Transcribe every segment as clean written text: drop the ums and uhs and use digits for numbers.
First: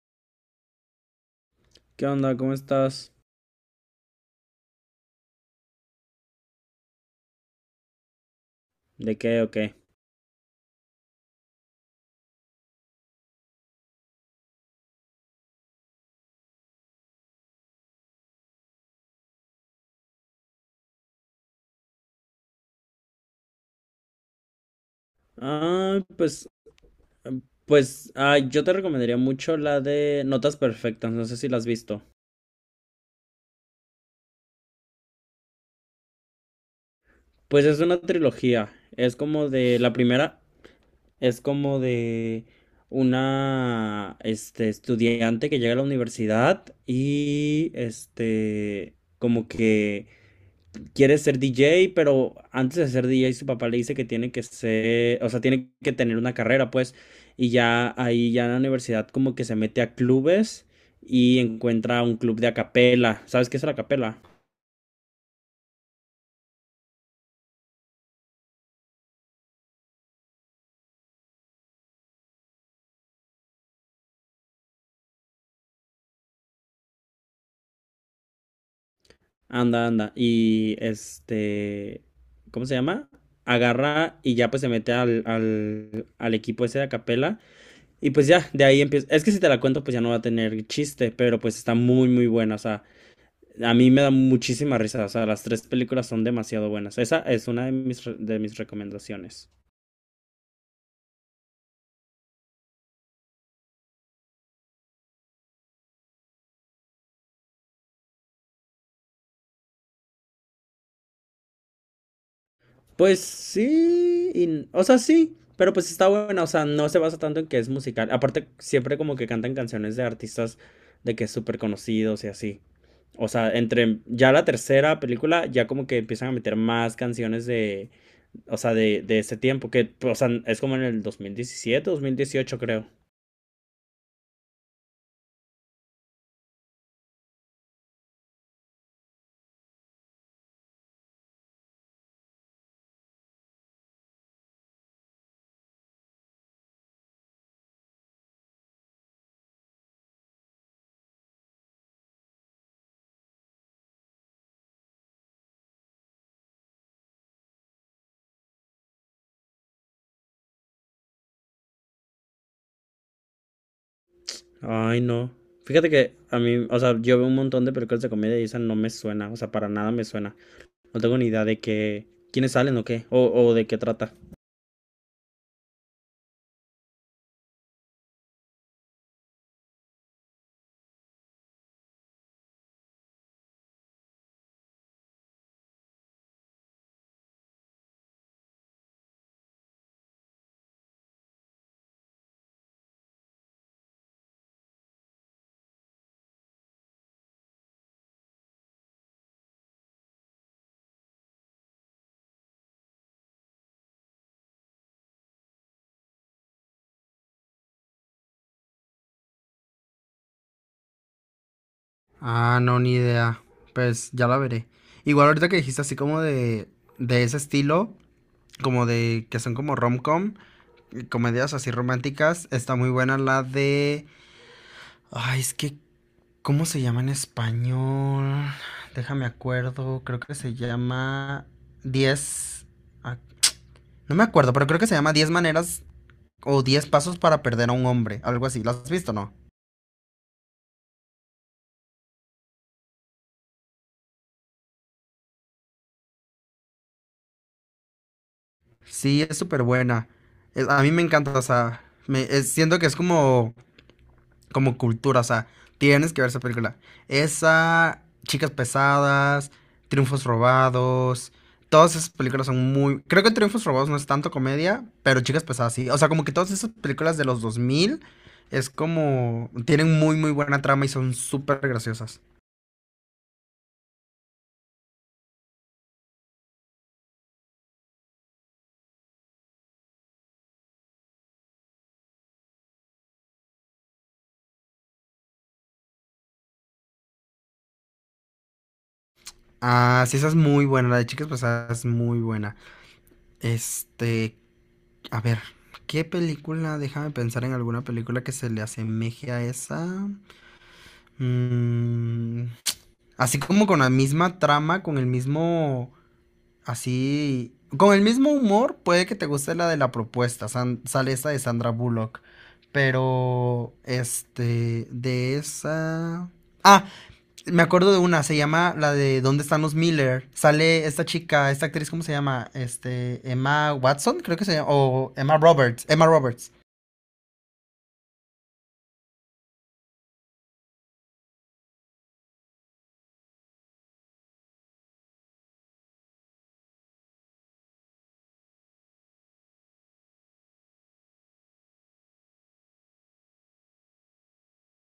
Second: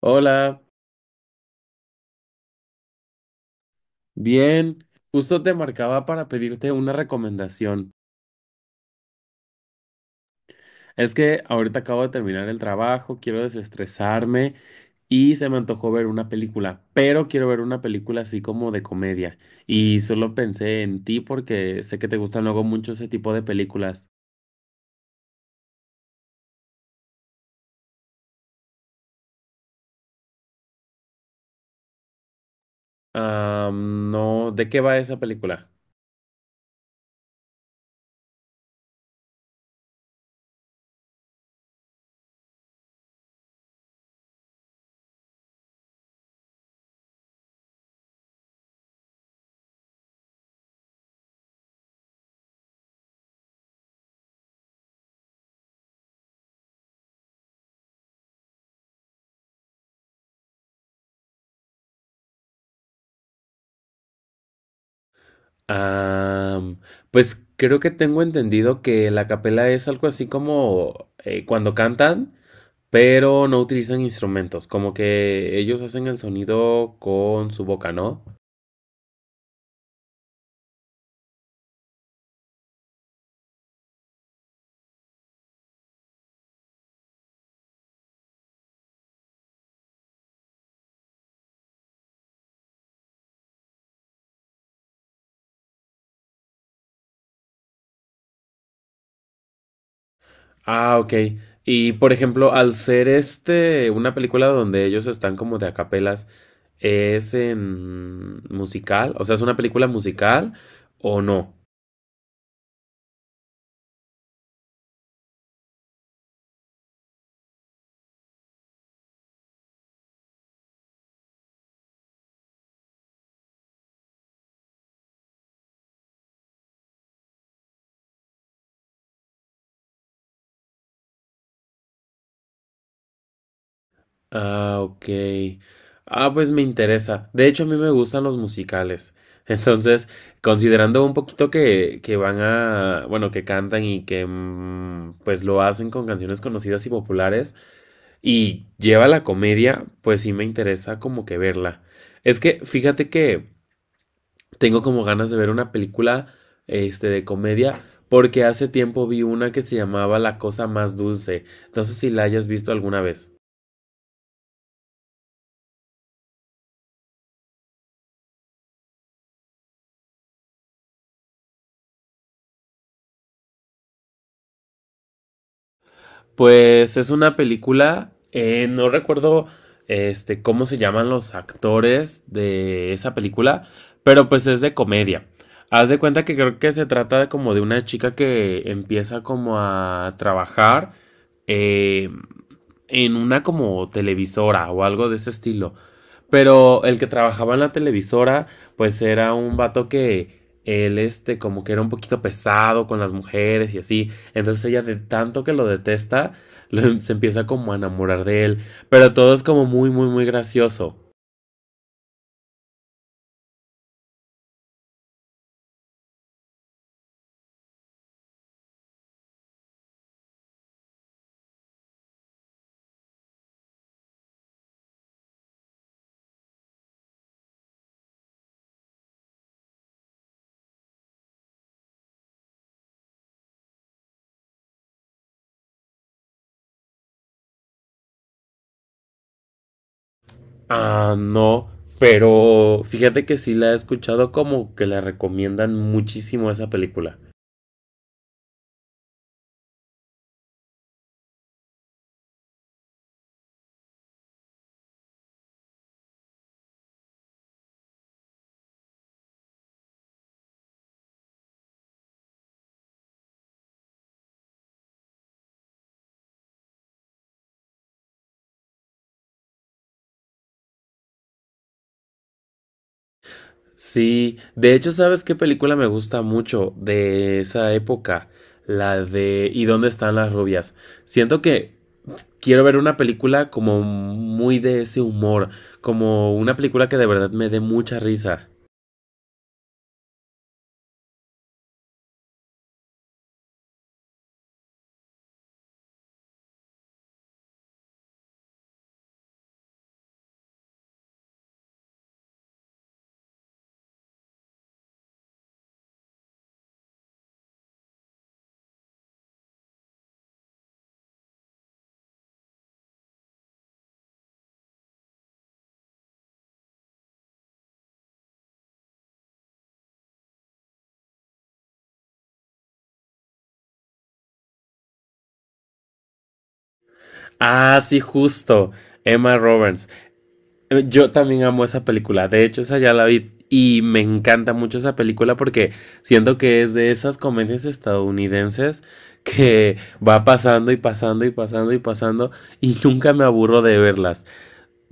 Hola, ¿Qué onda? ¿Cómo estás? bien. Justo te marcaba para pedirte una recomendación. ¿De qué o qué? Es que ahorita acabo de terminar el trabajo, quiero desestresarme y se me antojó ver una película, pero quiero ver una película así como de comedia. Y solo pensé en ti porque sé que te gustan luego mucho ese tipo de películas. Ah, pues, yo te recomendaría mucho la de Notas Perfectas, no sé si la has visto. Ah, no, ¿de qué va esa película? Pues es una trilogía, es como de, la primera es como de una, estudiante que llega a la universidad y, como que quiere ser DJ, pero antes de ser DJ su papá le dice que tiene que ser, o sea, tiene que tener una carrera, pues, y ya ahí ya en la universidad como que se mete a clubes y encuentra un club de acapela. ¿Sabes qué es la acapela? Ah, pues creo que tengo entendido que la capela es algo así como cuando cantan, pero no utilizan instrumentos, como que ellos hacen el sonido con su boca, ¿no? Anda, anda. Y este, ¿cómo se llama? Agarra y ya pues se mete al equipo ese de acapela. Y pues ya, de ahí empieza. Es que si te la cuento, pues ya no va a tener chiste, pero pues está muy, muy buena. O sea, a mí me da muchísima risa, o sea, las tres películas son demasiado buenas. Esa es una de mis, de mis recomendaciones. Ah, ok. Y por ejemplo, al ser una película donde ellos están como de acapelas, ¿es en musical? O sea, ¿es una película musical o no? Pues sí, o sea, sí, pero pues está buena, o sea, no se basa tanto en que es musical. Aparte, siempre como que cantan canciones de artistas de que súper conocidos y así. O sea, entre ya la tercera película, ya como que empiezan a meter más canciones de, o sea, de ese tiempo, que, o sea, es como en el 2017, 2018 creo. Ah, ok. Ah, pues me interesa. De hecho, a mí me gustan los musicales. Entonces, considerando un poquito que van a, bueno, que cantan y que pues lo hacen con canciones conocidas y populares, y lleva la comedia, pues sí me interesa como que verla. Es que fíjate que tengo como ganas de ver una película de comedia porque hace tiempo vi una que se llamaba La Cosa Más Dulce. No sé si la hayas visto alguna vez. Ay, no. Fíjate que a mí, o sea, yo veo un montón de películas de comedia y esa no me suena, o sea, para nada me suena. No tengo ni idea de qué, quiénes salen o qué, o de qué trata. Pues es una película, no recuerdo cómo se llaman los actores de esa película, pero pues es de comedia. Haz de cuenta que creo que se trata de como de una chica que empieza como a trabajar eh, en una como televisora o algo de ese estilo. Pero el que trabajaba en la televisora, pues era un vato que él, como que era un poquito pesado con las mujeres y así. Entonces ella de tanto que lo detesta, se empieza como a enamorar de él. Pero todo es como muy, muy, muy gracioso. Ah, no, ni idea. Pues ya la veré. Igual ahorita que dijiste así como de ese estilo, como de que son como rom-com, comedias así románticas, está muy buena la de... Ay, es que, ¿cómo se llama en español? Déjame acuerdo, creo que se llama 10. ah, No me acuerdo, pero creo que se llama 10 maneras o 10 pasos para perder a un hombre, algo así. ¿Lo has visto, o no? Ah, no. Pero fíjate que sí la he escuchado como que la recomiendan muchísimo esa película. Sí, es súper buena. A mí me encanta, o sea, me, siento que es como, como cultura, o sea, tienes que ver esa película. Esa, Chicas Pesadas, Triunfos Robados, todas esas películas son muy... Creo que Triunfos Robados no es tanto comedia, pero Chicas Pesadas sí. O sea, como que todas esas películas de los 2000 es como... Tienen muy, muy buena trama y son súper graciosas. Sí, de hecho, ¿sabes qué película me gusta mucho de esa época? La de ¿y dónde están las rubias? Siento que quiero ver una película como muy de ese humor, como una película que de verdad me dé mucha risa. Ah, sí, esa es muy buena. La de Chicas Pasadas es muy buena. Este, a ver, ¿qué película? Déjame pensar en alguna película que se le asemeje a esa. Mm, así como con la misma trama, con el mismo, así, con el mismo humor, puede que te guste la de la propuesta. Sale esa de Sandra Bullock. Pero, de esa... Ah, me acuerdo de una, se llama la de ¿Dónde están los Miller? Sale esta chica, esta actriz, ¿cómo se llama? Emma Watson, creo que se llama, o Emma Roberts, Emma Roberts. Ah, sí, justo. Emma Roberts. Yo también amo esa película. De hecho, esa ya la vi y me encanta mucho esa película porque siento que es de esas comedias estadounidenses que va pasando y pasando y pasando y pasando y nunca me aburro de verlas.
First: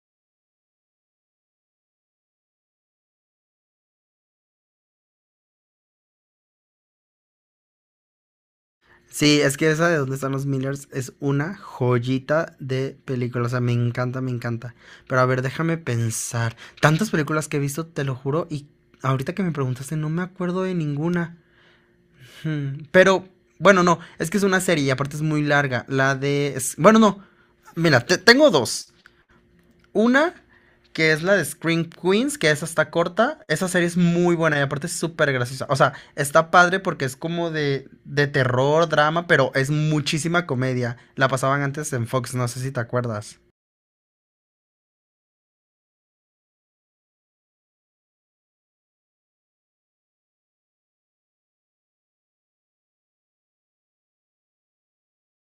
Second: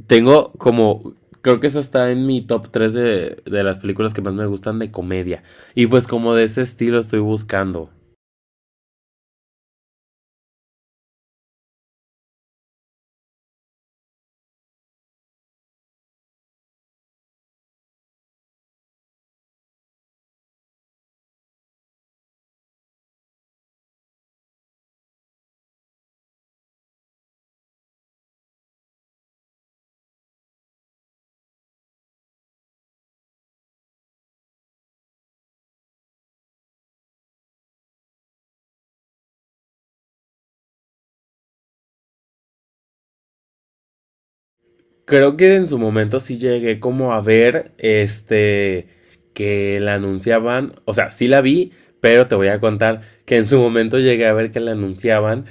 Tengo como... Creo que esa está en mi top 3 de las películas que más me gustan de comedia. Y pues como de ese estilo estoy buscando. Sí, es que esa de ¿Dónde están los Millers? Es una joyita de película, o sea, me encanta, me encanta. Pero a ver, déjame pensar. Tantas películas que he visto, te lo juro, y ahorita que me preguntaste no me acuerdo de ninguna. Pero, bueno, no, es que es una serie y aparte es muy larga. La de... bueno, no, mira, tengo dos. Una, que es la de Scream Queens, que esa está corta. Esa serie es muy buena y aparte es súper graciosa. O sea, está padre porque es como de terror, drama, pero es muchísima comedia. La pasaban antes en Fox, no sé si te acuerdas. Creo que en su momento sí llegué como a ver que la anunciaban, o sea, sí la vi, pero te voy a contar que en su momento llegué a ver que la anunciaban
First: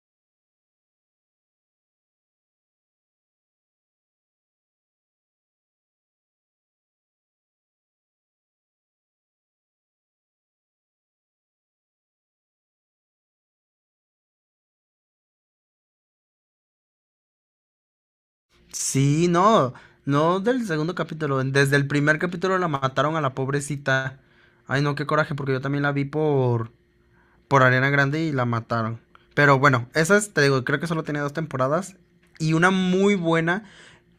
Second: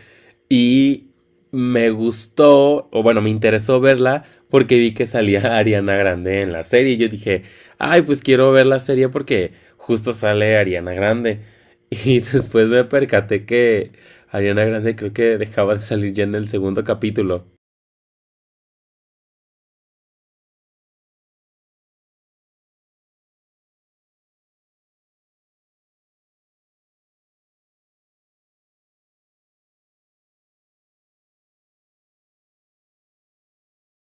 y me gustó, o bueno, me interesó verla porque vi que salía Ariana Grande en la serie y yo dije, ay, pues quiero ver la serie porque justo sale Ariana Grande. Y después me percaté que Ariana Grande creo que dejaba de salir ya en el segundo capítulo. Sí, no, no del segundo capítulo. Desde el primer capítulo la mataron a la pobrecita. Ay, no, qué coraje, porque yo también la vi por Arena Grande y la mataron. Pero bueno, esa es, te digo, creo que solo tenía dos temporadas. Y una muy buena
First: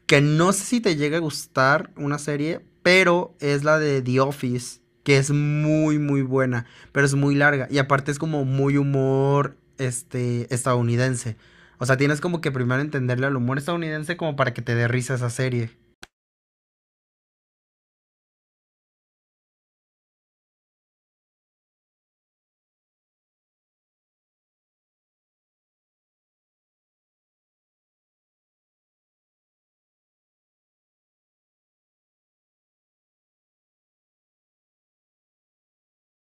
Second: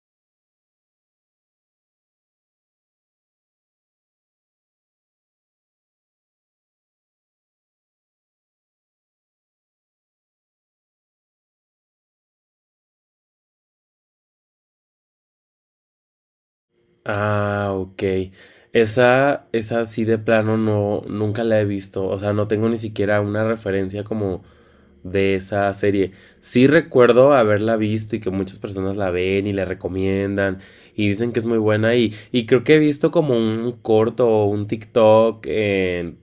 que no sé si te llega a gustar una serie, pero es la de The Office, que es muy, muy buena, pero es muy larga. Y aparte es como muy humor estadounidense. O sea, tienes como que primero entenderle al humor estadounidense como para que te dé risa esa serie. Ah, ok. Esa sí de plano no, nunca la he visto. O sea, no tengo ni siquiera una referencia como de esa serie. Sí recuerdo haberla visto y que muchas personas la ven y la recomiendan y dicen que es muy buena y creo que he visto como un corto o un TikTok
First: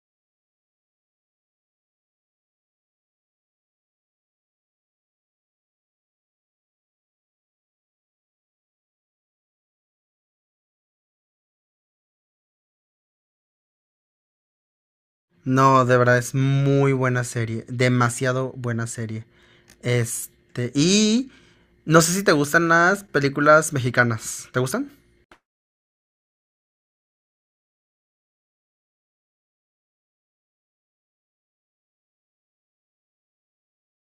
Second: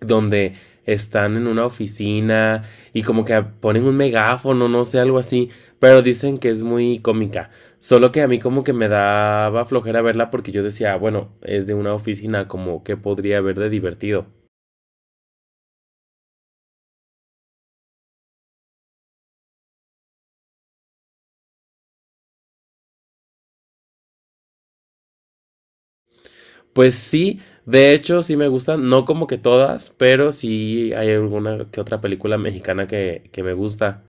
donde están en una oficina y como que ponen un megáfono, no sé, algo así, pero dicen que es muy cómica. Solo que a mí como que me daba flojera verla porque yo decía, bueno, es de una oficina, como que podría haber de divertido. No, de verdad es muy buena serie, demasiado buena serie. Y no sé si te gustan las películas mexicanas. ¿Te gustan? Pues sí, de hecho sí me gustan, no como que todas, pero sí hay alguna que otra película mexicana que me gusta.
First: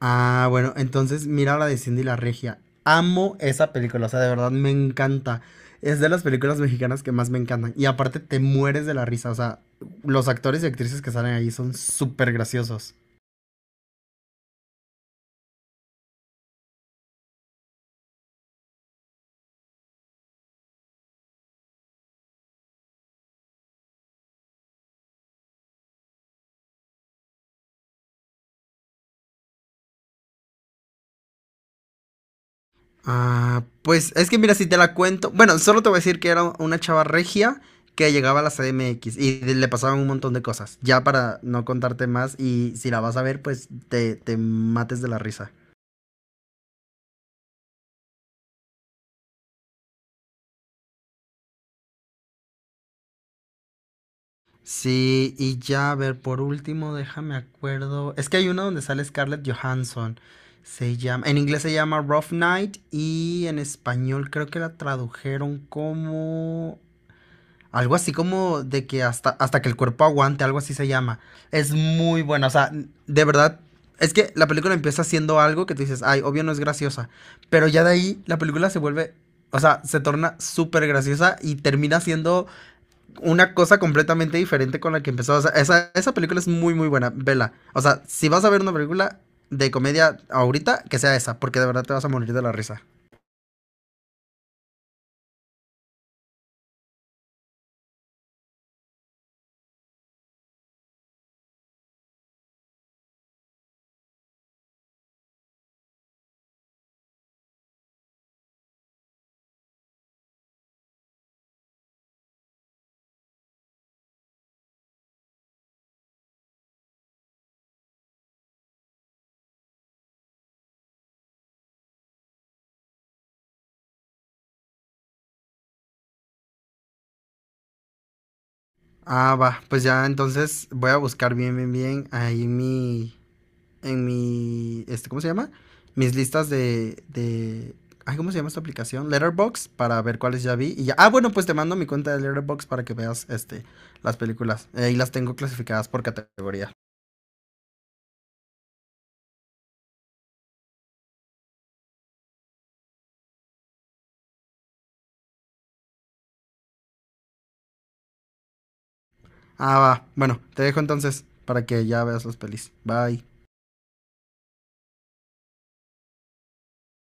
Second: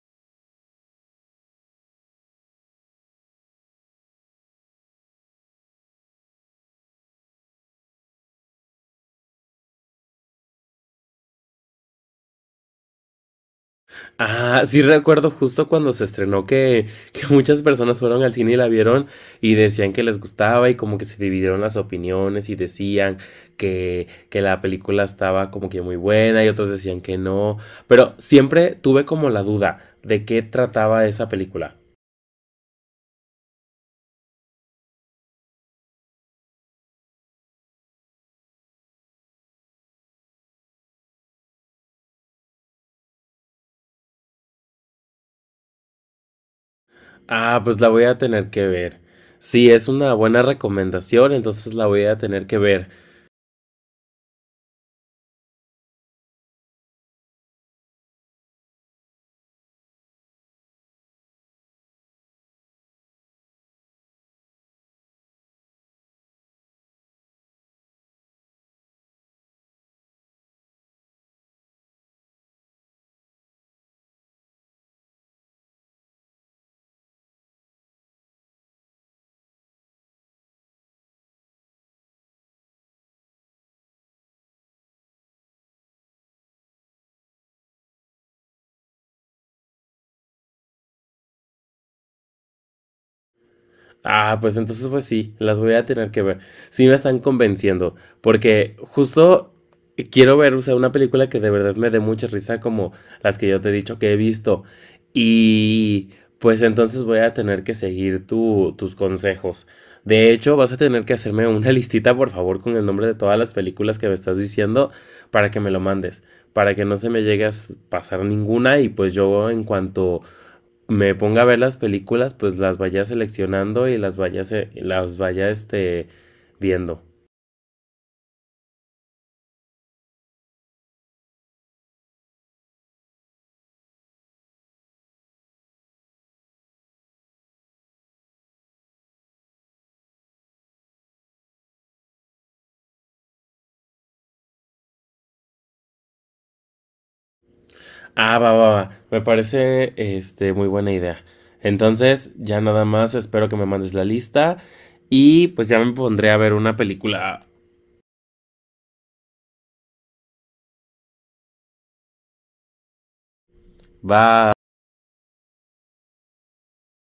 Ah, bueno, entonces mira la de Cindy la Regia. Amo esa película, o sea, de verdad me encanta. Es de las películas mexicanas que más me encantan. Y aparte te mueres de la risa, o sea, los actores y actrices que salen ahí son súper graciosos. Ah, sí recuerdo justo cuando se estrenó que muchas personas fueron al cine y la vieron y decían que les gustaba y como que se dividieron las opiniones y decían que la película estaba como que muy buena y otros decían que no. Pero siempre tuve como la duda de qué trataba esa película. Ah, pues es que mira, si te la cuento, bueno, solo te voy a decir que era una chava regia que llegaba a la CDMX y le pasaban un montón de cosas, ya para no contarte más y si la vas a ver, pues te mates de la risa. Ah, pues la voy a tener que ver. Sí, es una buena recomendación, entonces la voy a tener que ver. Sí, y ya, a ver, por último, déjame acuerdo. Es que hay uno donde sale Scarlett Johansson. Se llama, en inglés se llama Rough Night y en español creo que la tradujeron como algo así como de que hasta, hasta que el cuerpo aguante, algo así se llama. Es muy buena, o sea, de verdad, es que la película empieza haciendo algo que tú dices, ay, obvio no es graciosa, pero ya de ahí la película se vuelve, o sea, se torna súper graciosa y termina siendo una cosa completamente diferente con la que empezó. O sea, esa película es muy, muy buena. Vela. O sea, si vas a ver una película de comedia ahorita, que sea esa, porque de verdad te vas a morir de la risa. Ah, pues entonces pues sí, las voy a tener que ver. Sí me están convenciendo, porque justo quiero ver, o sea, una película que de verdad me dé mucha risa como las que yo te he dicho que he visto. Y pues entonces voy a tener que seguir tus consejos. De hecho, vas a tener que hacerme una listita, por favor, con el nombre de todas las películas que me estás diciendo para que me lo mandes, para que no se me llegue a pasar ninguna y pues yo en cuanto me ponga a ver las películas, pues las vaya seleccionando y las vaya viendo. Ah, va. Pues ya, entonces voy a buscar bien, bien, bien ahí en mi. En mi. ¿Cómo se llama? Mis listas de, ay, ¿cómo se llama esta aplicación? Letterbox para ver cuáles ya vi. Y ya. Ah, bueno, pues te mando mi cuenta de Letterbox para que veas las películas. Ahí las tengo clasificadas por categoría. Ah, va, va, va. Me parece muy buena idea. Entonces, ya nada más espero que me mandes la lista y pues ya me pondré a ver una película. Ah, va. Bueno, te dejo entonces para que ya veas las pelis. Bye. Bye.